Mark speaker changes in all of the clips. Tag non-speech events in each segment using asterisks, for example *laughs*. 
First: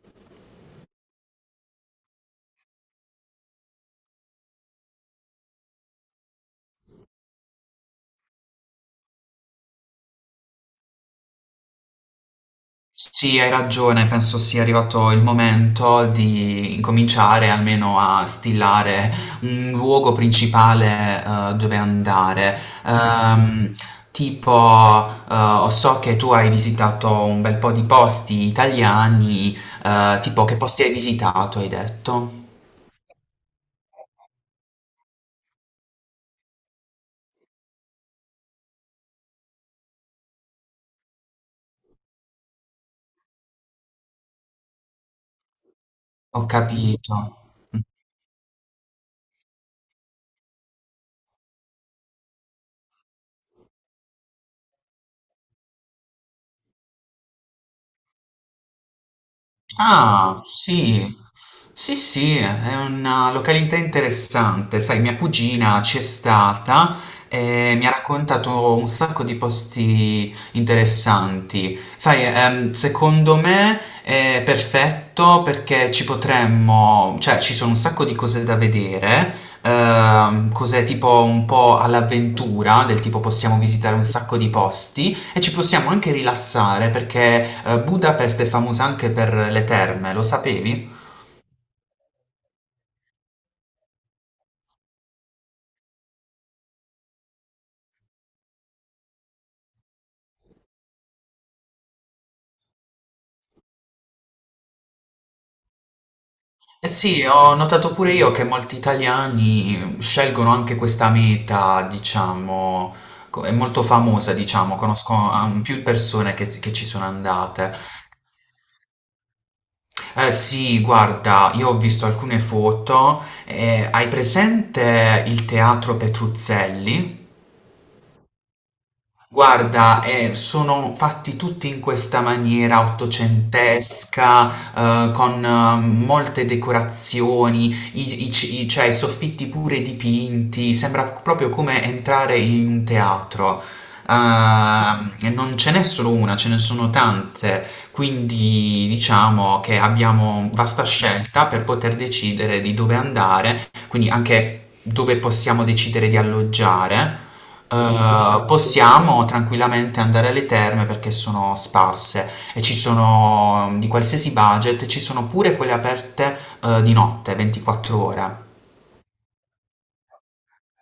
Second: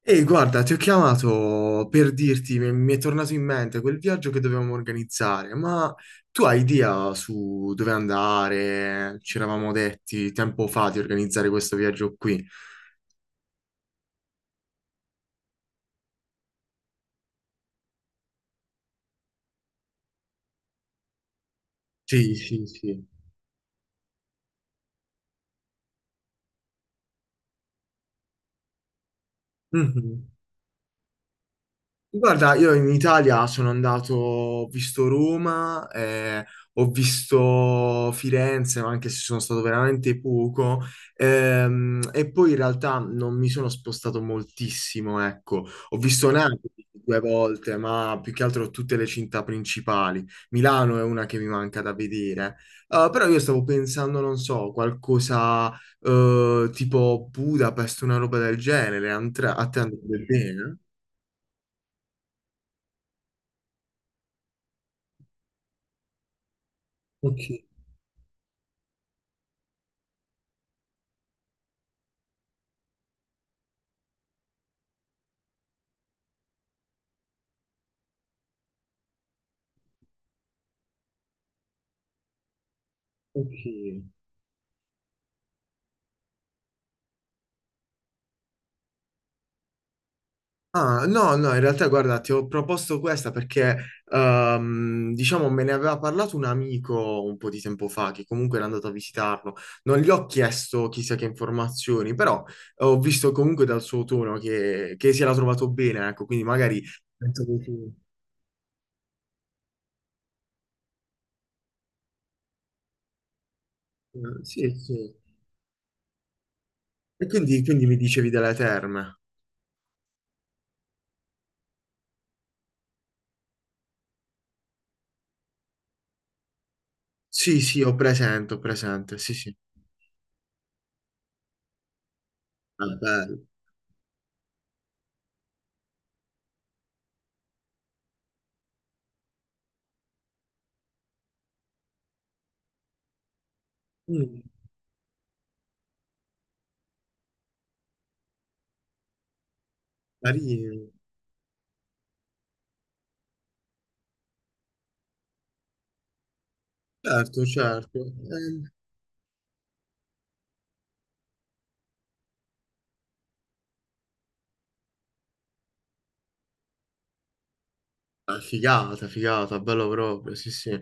Speaker 1: Ehi, guarda, ti ho chiamato per dirti, mi è tornato in mente quel viaggio che dovevamo organizzare, ma tu hai idea su dove andare? Ci eravamo detti tempo fa di organizzare questo viaggio qui.
Speaker 2: Sì, hai ragione, penso sia arrivato il momento di incominciare almeno a stilare un luogo principale, dove
Speaker 1: Sì,
Speaker 2: andare.
Speaker 1: sì, sì.
Speaker 2: Ehm, tipo, so che tu hai visitato un bel po' di posti italiani,
Speaker 1: Mhm.
Speaker 2: tipo che posti hai visitato hai detto?
Speaker 1: Guarda, io in Italia sono andato, ho visto Roma, ho visto Firenze, ma anche se sono stato veramente poco, e poi in realtà non mi sono spostato moltissimo, ecco. Ho visto
Speaker 2: Ho
Speaker 1: Napoli
Speaker 2: capito.
Speaker 1: due volte, ma più che altro tutte le città principali. Milano è una che mi manca da vedere. Però io stavo pensando, non so, qualcosa, tipo Budapest, una roba del genere, a te andrebbe
Speaker 2: Ah,
Speaker 1: bene?
Speaker 2: sì, sì, sì, è una località interessante. Sai, mia cugina c'è stata
Speaker 1: Ok.
Speaker 2: e mi ha raccontato un sacco di posti interessanti. Sai, secondo me è perfetto perché ci potremmo, cioè ci sono un sacco di cose da vedere, cose tipo un po' all'avventura, del tipo possiamo visitare un
Speaker 1: Ok.
Speaker 2: sacco di posti. E ci possiamo anche rilassare perché Budapest è famosa anche per le terme, lo sapevi?
Speaker 1: Ah, no, no, in realtà guarda, ti ho proposto questa perché, diciamo, me ne aveva parlato un amico un po' di tempo fa, che comunque era andato a visitarlo. Non gli ho chiesto chissà che informazioni, però ho visto comunque dal suo tono che si era trovato bene, ecco, quindi magari...
Speaker 2: Eh sì,
Speaker 1: Penso
Speaker 2: ho
Speaker 1: che tu-
Speaker 2: notato pure io che molti italiani scelgono anche questa meta, diciamo, è molto famosa,
Speaker 1: sì,
Speaker 2: diciamo,
Speaker 1: sì.
Speaker 2: conosco più persone che ci sono
Speaker 1: E quindi,
Speaker 2: andate.
Speaker 1: quindi mi dicevi delle terme.
Speaker 2: Eh sì, guarda, io ho visto alcune foto, hai presente il teatro Petruzzelli?
Speaker 1: Sì, sì, ho presente, sì, sì.
Speaker 2: Guarda, sono fatti tutti in questa maniera
Speaker 1: Ah, bello.
Speaker 2: ottocentesca, con molte decorazioni, cioè, i soffitti pure dipinti, sembra proprio come entrare in un teatro.
Speaker 1: Mm,
Speaker 2: E non ce n'è solo una, ce ne sono tante, quindi diciamo che abbiamo vasta
Speaker 1: carino.
Speaker 2: scelta per poter decidere di dove andare, quindi anche dove possiamo decidere di alloggiare.
Speaker 1: Certo, certo. Ehm,
Speaker 2: Possiamo tranquillamente andare alle terme perché sono sparse e ci sono di qualsiasi budget, ci sono pure quelle aperte, di notte, 24
Speaker 1: Ah,
Speaker 2: ore.
Speaker 1: figata, figata, bello proprio, sì, sì.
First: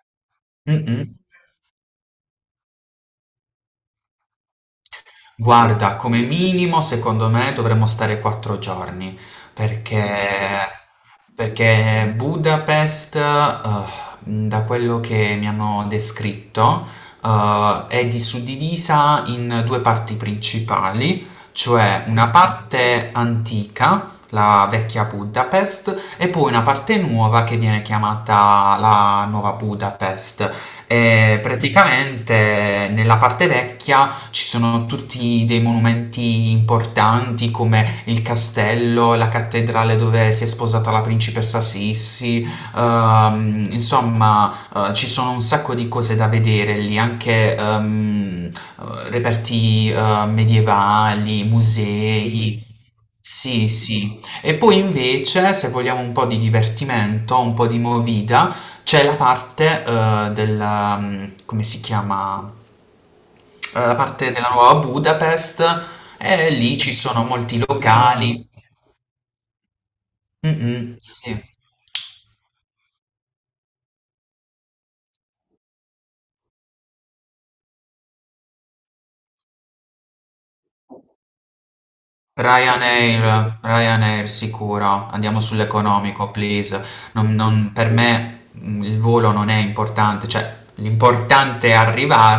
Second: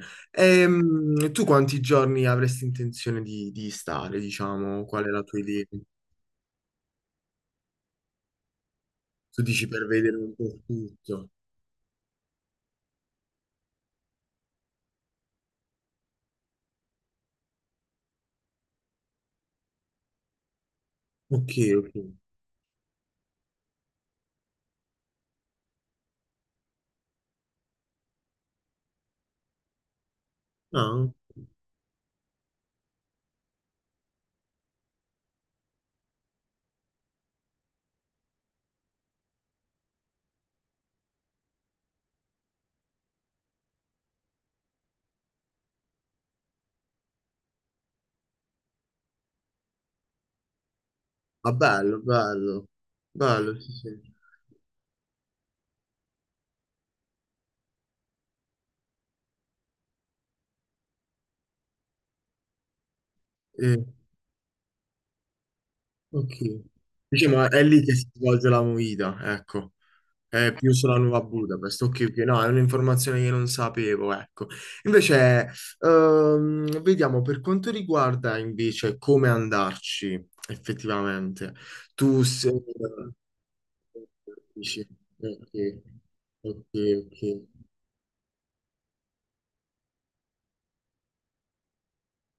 Speaker 2: Mm-mm.
Speaker 1: Tu quanti giorni avresti intenzione di stare, diciamo? Qual è la tua idea?
Speaker 2: Guarda, come minimo secondo me dovremmo stare 4 giorni,
Speaker 1: Tu dici per vedere un po'
Speaker 2: perché,
Speaker 1: tutto.
Speaker 2: perché Budapest, da quello che mi hanno descritto, è suddivisa in due parti principali,
Speaker 1: Ok, ok.
Speaker 2: cioè una parte antica, la vecchia Budapest, e poi una parte nuova che viene chiamata la nuova Budapest.
Speaker 1: Ah,
Speaker 2: E praticamente nella parte vecchia ci sono tutti dei monumenti importanti come il castello, la cattedrale dove si è sposata la principessa Sissi, insomma, ci sono un sacco di cose da vedere lì, anche reperti medievali,
Speaker 1: ah, bello,
Speaker 2: musei.
Speaker 1: bello, bello,
Speaker 2: Sì,
Speaker 1: sì, sì.
Speaker 2: sì. E poi invece, se vogliamo un po' di divertimento, un po' di movida, c'è la parte come si chiama?
Speaker 1: Eh,
Speaker 2: Da parte della nuova Budapest
Speaker 1: ok.
Speaker 2: e lì ci sono
Speaker 1: Diciamo,
Speaker 2: molti
Speaker 1: è lì che si svolge
Speaker 2: locali.
Speaker 1: la movida, ecco. È più
Speaker 2: Mh-mh,
Speaker 1: sulla nuova
Speaker 2: sì.
Speaker 1: Budapest, ok, ok, no, è un'informazione che non sapevo, ecco. Invece, vediamo per quanto riguarda invece come andarci effettivamente. Tu sei...
Speaker 2: Ryanair
Speaker 1: dici,
Speaker 2: sicuro, andiamo
Speaker 1: ok,
Speaker 2: sull'economico,
Speaker 1: ok,
Speaker 2: please.
Speaker 1: ok.
Speaker 2: Non per me, il volo non è importante, cioè l'importante è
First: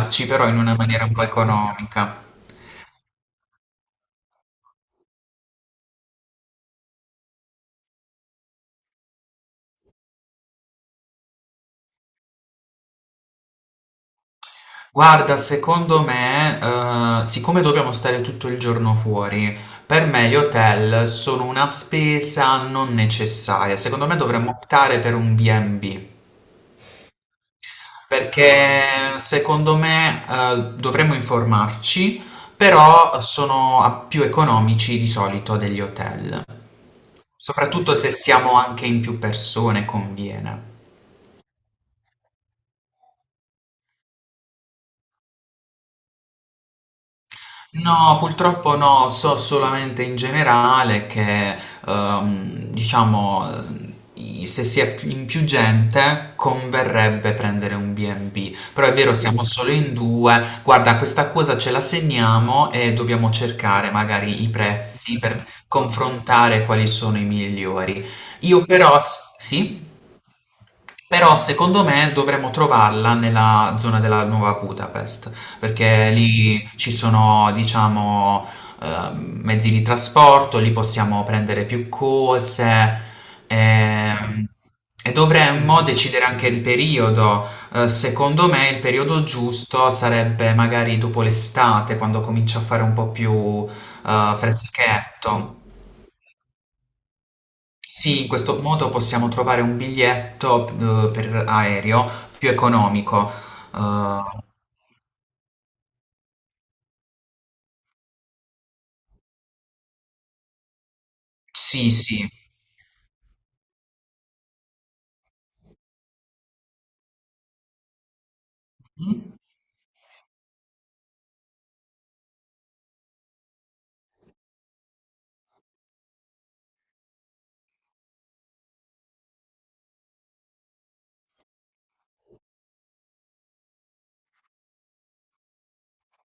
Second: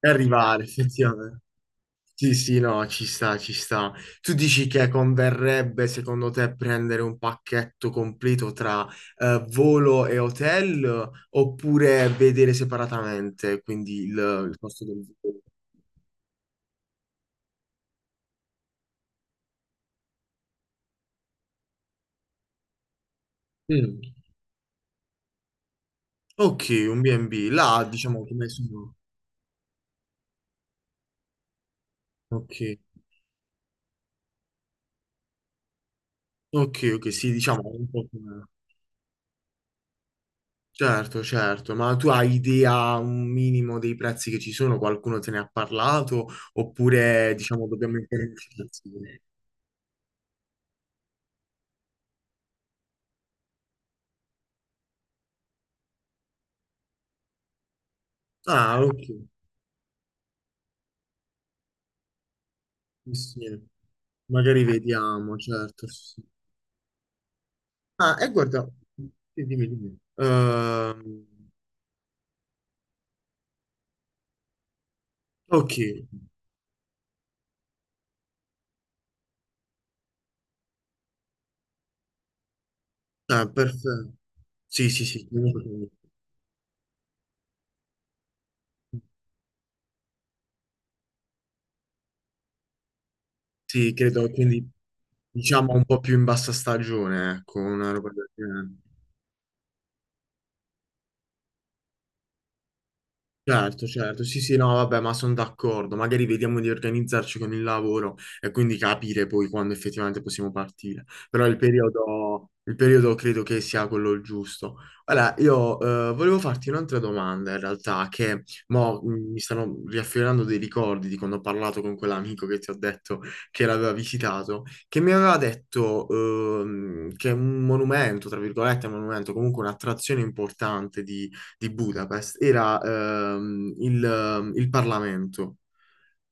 Speaker 1: E
Speaker 2: però in
Speaker 1: arrivare
Speaker 2: una maniera un po'
Speaker 1: effettivamente.
Speaker 2: economica.
Speaker 1: Sì, sì, no, ci sta, ci sta. Tu dici che converrebbe secondo te prendere un pacchetto completo tra volo e hotel oppure vedere separatamente, quindi il costo del
Speaker 2: Guarda,
Speaker 1: volo?
Speaker 2: secondo me, siccome dobbiamo stare tutto il giorno fuori, per me gli hotel sono una spesa non necessaria.
Speaker 1: Mm.
Speaker 2: Secondo me dovremmo optare per un B&B,
Speaker 1: Ok, un B&B, là diciamo come sono.
Speaker 2: perché secondo me, dovremmo informarci,
Speaker 1: Ok,
Speaker 2: però sono più economici di solito degli hotel,
Speaker 1: ok, ok, sì, diciamo un
Speaker 2: soprattutto
Speaker 1: po'
Speaker 2: se
Speaker 1: come...
Speaker 2: siamo anche in più persone, conviene.
Speaker 1: Certo, certo, ma tu hai idea un minimo dei prezzi che ci sono? Qualcuno te ne ha parlato? Oppure diciamo dobbiamo
Speaker 2: No,
Speaker 1: imparare?
Speaker 2: purtroppo no, so solamente in generale che, diciamo, se si è in più gente converrebbe prendere un B&B,
Speaker 1: Ah,
Speaker 2: però è vero,
Speaker 1: ok.
Speaker 2: siamo, sì, solo in due. Guarda, questa cosa ce la segniamo e
Speaker 1: Sì,
Speaker 2: dobbiamo
Speaker 1: sì.
Speaker 2: cercare magari i
Speaker 1: Magari
Speaker 2: prezzi
Speaker 1: vediamo,
Speaker 2: per
Speaker 1: certo. Sì, sì.
Speaker 2: confrontare quali sono i migliori.
Speaker 1: Ah, e
Speaker 2: Io
Speaker 1: guarda,
Speaker 2: però,
Speaker 1: sì, dimmi,
Speaker 2: sì?
Speaker 1: dimmi.
Speaker 2: Però secondo me dovremmo trovarla nella zona della Nuova Budapest,
Speaker 1: Ok,
Speaker 2: perché lì ci sono, diciamo, mezzi di trasporto, lì possiamo prendere più cose.
Speaker 1: ah, perfetto.
Speaker 2: ehm,
Speaker 1: Sì, sì,
Speaker 2: E
Speaker 1: sì,
Speaker 2: dovremmo decidere anche il periodo. Secondo me il periodo giusto sarebbe magari dopo l'estate, quando comincia a fare un po' più
Speaker 1: sì, credo, quindi
Speaker 2: freschetto.
Speaker 1: diciamo un po' più in bassa stagione, ecco, una roba
Speaker 2: Sì, in
Speaker 1: del
Speaker 2: questo
Speaker 1: genere.
Speaker 2: modo possiamo trovare un biglietto, per aereo più economico.
Speaker 1: Certo, certo,
Speaker 2: Uhm,
Speaker 1: sì, sì, no, vabbè, ma sono d'accordo. Magari vediamo di organizzarci con il lavoro e quindi capire poi quando effettivamente possiamo partire. Però
Speaker 2: sì, sì.
Speaker 1: il periodo credo che sia quello il giusto. Allora, io volevo farti un'altra domanda in realtà, che
Speaker 2: Mh.
Speaker 1: mi stanno riaffiorando dei ricordi di quando ho parlato con quell'amico che ti ho detto che l'aveva visitato, che mi aveva detto che un monumento, tra virgolette, un monumento, comunque un'attrazione importante di Budapest era il Parlamento.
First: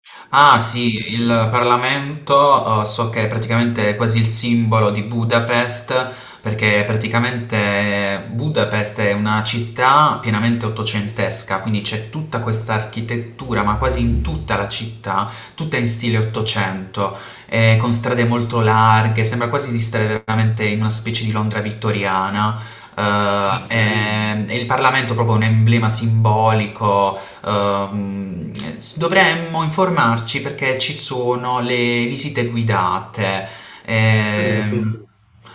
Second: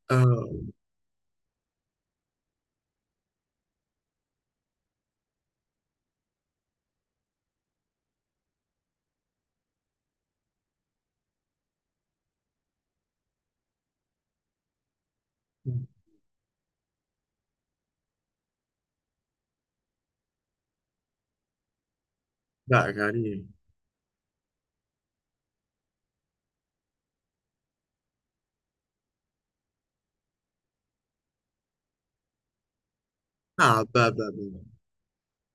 Speaker 1: Eh,
Speaker 2: Ah sì, il Parlamento so che è praticamente quasi il simbolo di Budapest, perché praticamente Budapest è una città pienamente ottocentesca, quindi c'è tutta questa architettura, ma quasi in tutta la città, tutta in stile ottocento, con strade molto larghe, sembra quasi di stare veramente in una specie di Londra vittoriana.
Speaker 1: beh,
Speaker 2: eh, Ah, che
Speaker 1: carino.
Speaker 2: bello. E il Parlamento è proprio un emblema simbolico. Ehm, Dovremmo informarci perché ci sono le visite guidate.
Speaker 1: Ah,
Speaker 2: Mm, sì.
Speaker 1: beh, beh, beh.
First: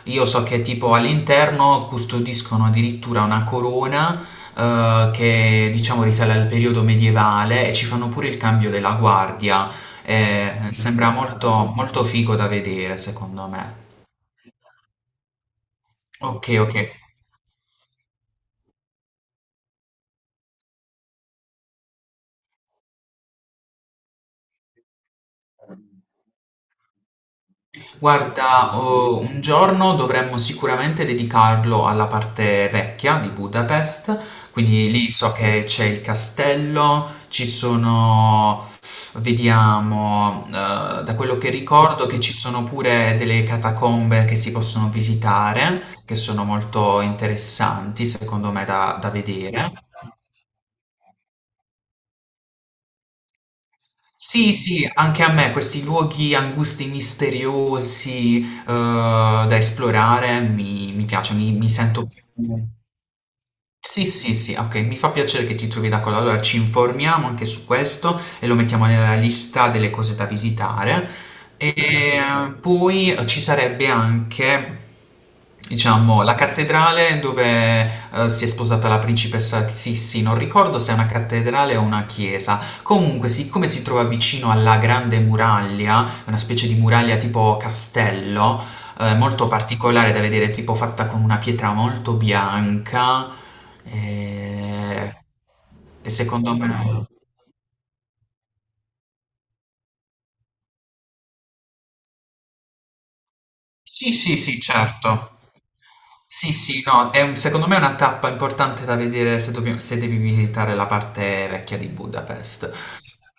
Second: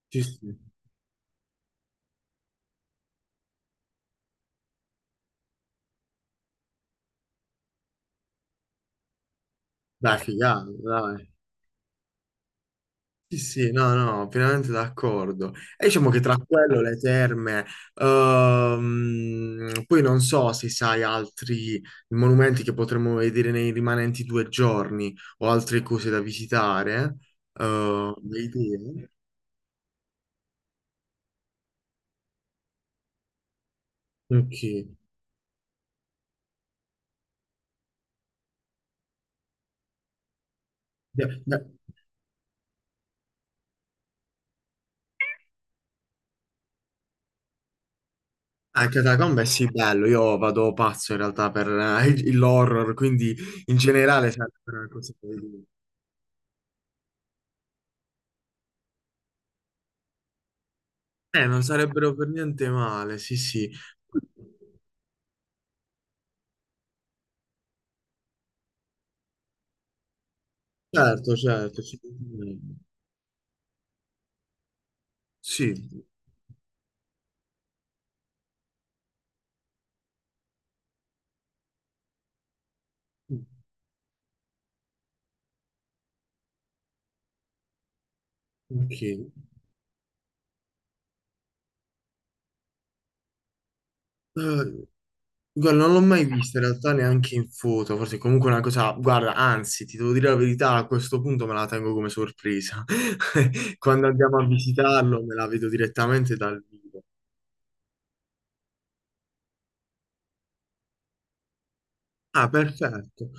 Speaker 2: Sì.
Speaker 1: Sì,
Speaker 2: Io so
Speaker 1: sì.
Speaker 2: che tipo all'interno custodiscono addirittura una corona che diciamo risale al periodo medievale e ci fanno pure il cambio della guardia.
Speaker 1: Beh, figata,
Speaker 2: Sembra
Speaker 1: dai.
Speaker 2: molto, molto figo da vedere,
Speaker 1: Sì,
Speaker 2: secondo
Speaker 1: sì,
Speaker 2: me.
Speaker 1: no, no, pienamente d'accordo. E diciamo che tra
Speaker 2: Ok, ok.
Speaker 1: quello, le terme, poi non so se sai altri monumenti che potremmo vedere nei rimanenti due giorni o altre cose da visitare. Eh, le
Speaker 2: Guarda,
Speaker 1: idee?
Speaker 2: oh, un giorno dovremmo sicuramente dedicarlo alla parte vecchia di Budapest,
Speaker 1: Ok.
Speaker 2: quindi lì so che c'è il castello, ci sono, vediamo, da
Speaker 1: Beh,
Speaker 2: quello che
Speaker 1: beh.
Speaker 2: ricordo che ci sono pure delle catacombe che si possono visitare, che sono molto interessanti secondo me da
Speaker 1: Anche
Speaker 2: da
Speaker 1: Catacombe è sì
Speaker 2: vedere.
Speaker 1: bello, io vado pazzo in realtà per l'horror, quindi in generale
Speaker 2: Sì,
Speaker 1: sarebbero una
Speaker 2: sì,
Speaker 1: cosa
Speaker 2: anche
Speaker 1: che...
Speaker 2: a me questi luoghi angusti, misteriosi, da esplorare mi piacciono, mi
Speaker 1: Non
Speaker 2: mi sento
Speaker 1: sarebbero
Speaker 2: più,
Speaker 1: per niente male, sì, sì.
Speaker 2: sì, sì, sì, ok, mi fa piacere che ti trovi d'accordo. Allora ci informiamo anche su questo e lo mettiamo nella lista delle cose da visitare.
Speaker 1: Certo,
Speaker 2: E
Speaker 1: certo, sì.
Speaker 2: poi ci sarebbe anche,
Speaker 1: Sì.
Speaker 2: diciamo, la cattedrale dove si è sposata la principessa Sissi. Non ricordo se è una cattedrale o una chiesa. Comunque, siccome si trova vicino alla Grande Muraglia, una specie di muraglia tipo castello,
Speaker 1: Ok.
Speaker 2: Molto particolare da vedere, tipo fatta con una pietra molto bianca, ehm,
Speaker 1: Guarda, non l'ho
Speaker 2: e
Speaker 1: mai
Speaker 2: secondo
Speaker 1: vista in realtà
Speaker 2: me
Speaker 1: neanche in foto, forse è comunque una cosa... Guarda, anzi, ti devo dire la verità, a questo punto me la tengo come sorpresa. *laughs* Quando
Speaker 2: sì, sì,
Speaker 1: andiamo a
Speaker 2: sì,
Speaker 1: visitarlo me
Speaker 2: certo.
Speaker 1: la vedo direttamente
Speaker 2: Sì,
Speaker 1: dal
Speaker 2: sì,
Speaker 1: vivo.
Speaker 2: no, secondo me è una tappa importante da vedere se devi visitare la parte vecchia di
Speaker 1: Ah,
Speaker 2: Budapest.
Speaker 1: perfetto.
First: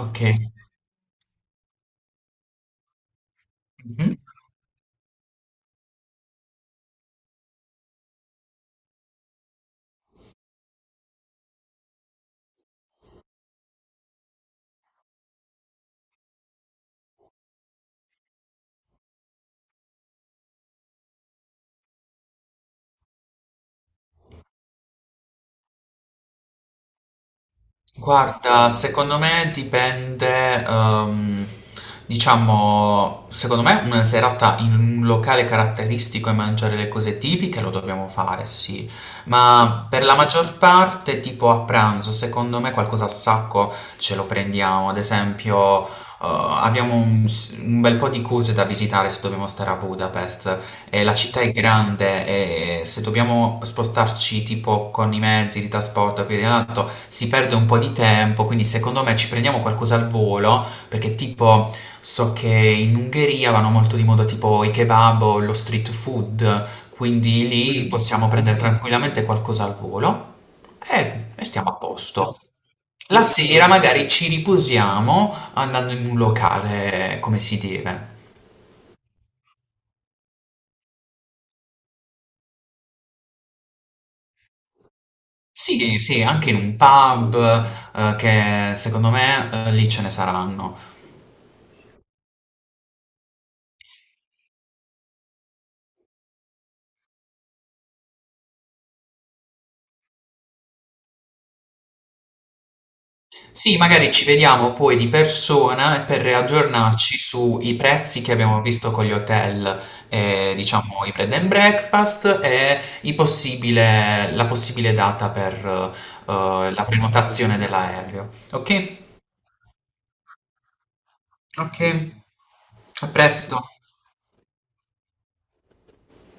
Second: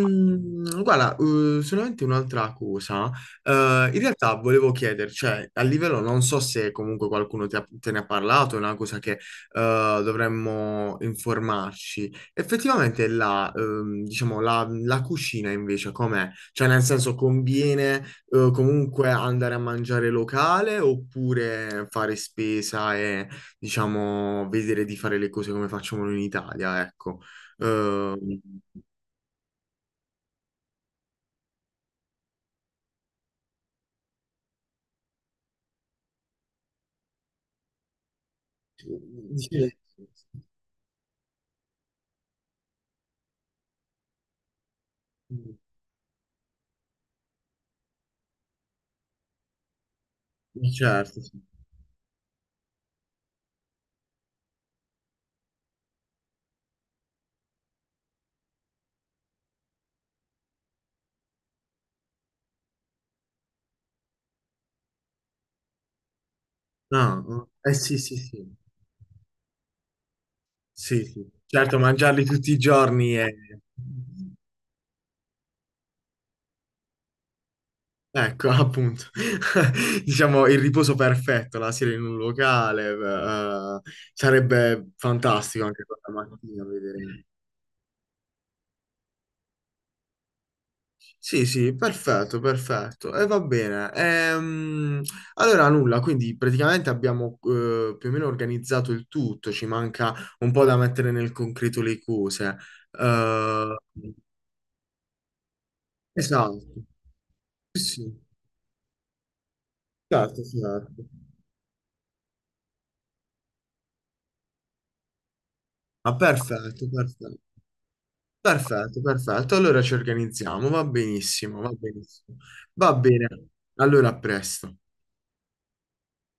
Speaker 2: Ok.
Speaker 1: Guarda, solamente un'altra cosa. In
Speaker 2: Mhm.
Speaker 1: realtà volevo chiedere, cioè, a livello, non so se comunque te ne ha parlato, è una cosa che dovremmo informarci. Effettivamente diciamo, la cucina invece com'è? Cioè, nel senso, conviene comunque andare a mangiare locale oppure fare spesa e, diciamo, vedere di fare le cose come facciamo in Italia, ecco? Ehm,
Speaker 2: Guarda, secondo me dipende, diciamo, secondo me una serata in un locale caratteristico e mangiare le cose tipiche lo dobbiamo fare, sì,
Speaker 1: sì,
Speaker 2: ma per la maggior parte, tipo a pranzo, secondo me qualcosa a sacco ce lo prendiamo, ad esempio. Abbiamo un bel po' di cose da visitare se dobbiamo stare a Budapest, la
Speaker 1: certo, sì.
Speaker 2: città è grande e se dobbiamo spostarci tipo con i mezzi di trasporto e via di là, si perde un po' di tempo, quindi secondo me ci prendiamo qualcosa al volo, perché tipo so che in Ungheria vanno molto di moda tipo i kebab o lo street food, quindi
Speaker 1: No,
Speaker 2: lì
Speaker 1: eh sì, sì,
Speaker 2: Possiamo
Speaker 1: sì,
Speaker 2: prendere, ok, tranquillamente qualcosa al volo
Speaker 1: sì, sì.
Speaker 2: e stiamo a
Speaker 1: Certo, mangiarli
Speaker 2: posto.
Speaker 1: tutti i giorni
Speaker 2: La,
Speaker 1: è...
Speaker 2: giusto, sera, giusto, magari ci riposiamo andando in un locale come si deve.
Speaker 1: Ecco, appunto, *laughs* diciamo il riposo perfetto, la sera in un locale, sarebbe fantastico anche
Speaker 2: Sì, sì,
Speaker 1: quella
Speaker 2: anche in
Speaker 1: mattina
Speaker 2: un
Speaker 1: vedere.
Speaker 2: pub, che secondo me, lì ce ne saranno.
Speaker 1: Sì, sì, perfetto, perfetto. E va bene. Allora, nulla, quindi praticamente abbiamo più o meno organizzato il tutto, ci manca un po' da mettere nel concreto le cose. Eh,
Speaker 2: Sì, magari ci vediamo poi di persona e per
Speaker 1: esatto,
Speaker 2: riaggiornarci sui
Speaker 1: sì,
Speaker 2: prezzi
Speaker 1: sì,
Speaker 2: che abbiamo visto con gli hotel,
Speaker 1: certo, certo.
Speaker 2: diciamo i bed and breakfast e i possibile la possibile data per,
Speaker 1: Ah,
Speaker 2: la
Speaker 1: perfetto, perfetto.
Speaker 2: prenotazione dell'aereo. Okay?
Speaker 1: Perfetto, perfetto. Allora ci organizziamo, va benissimo, va
Speaker 2: Okay.
Speaker 1: benissimo. Va
Speaker 2: A
Speaker 1: bene.
Speaker 2: presto.
Speaker 1: Allora, a presto.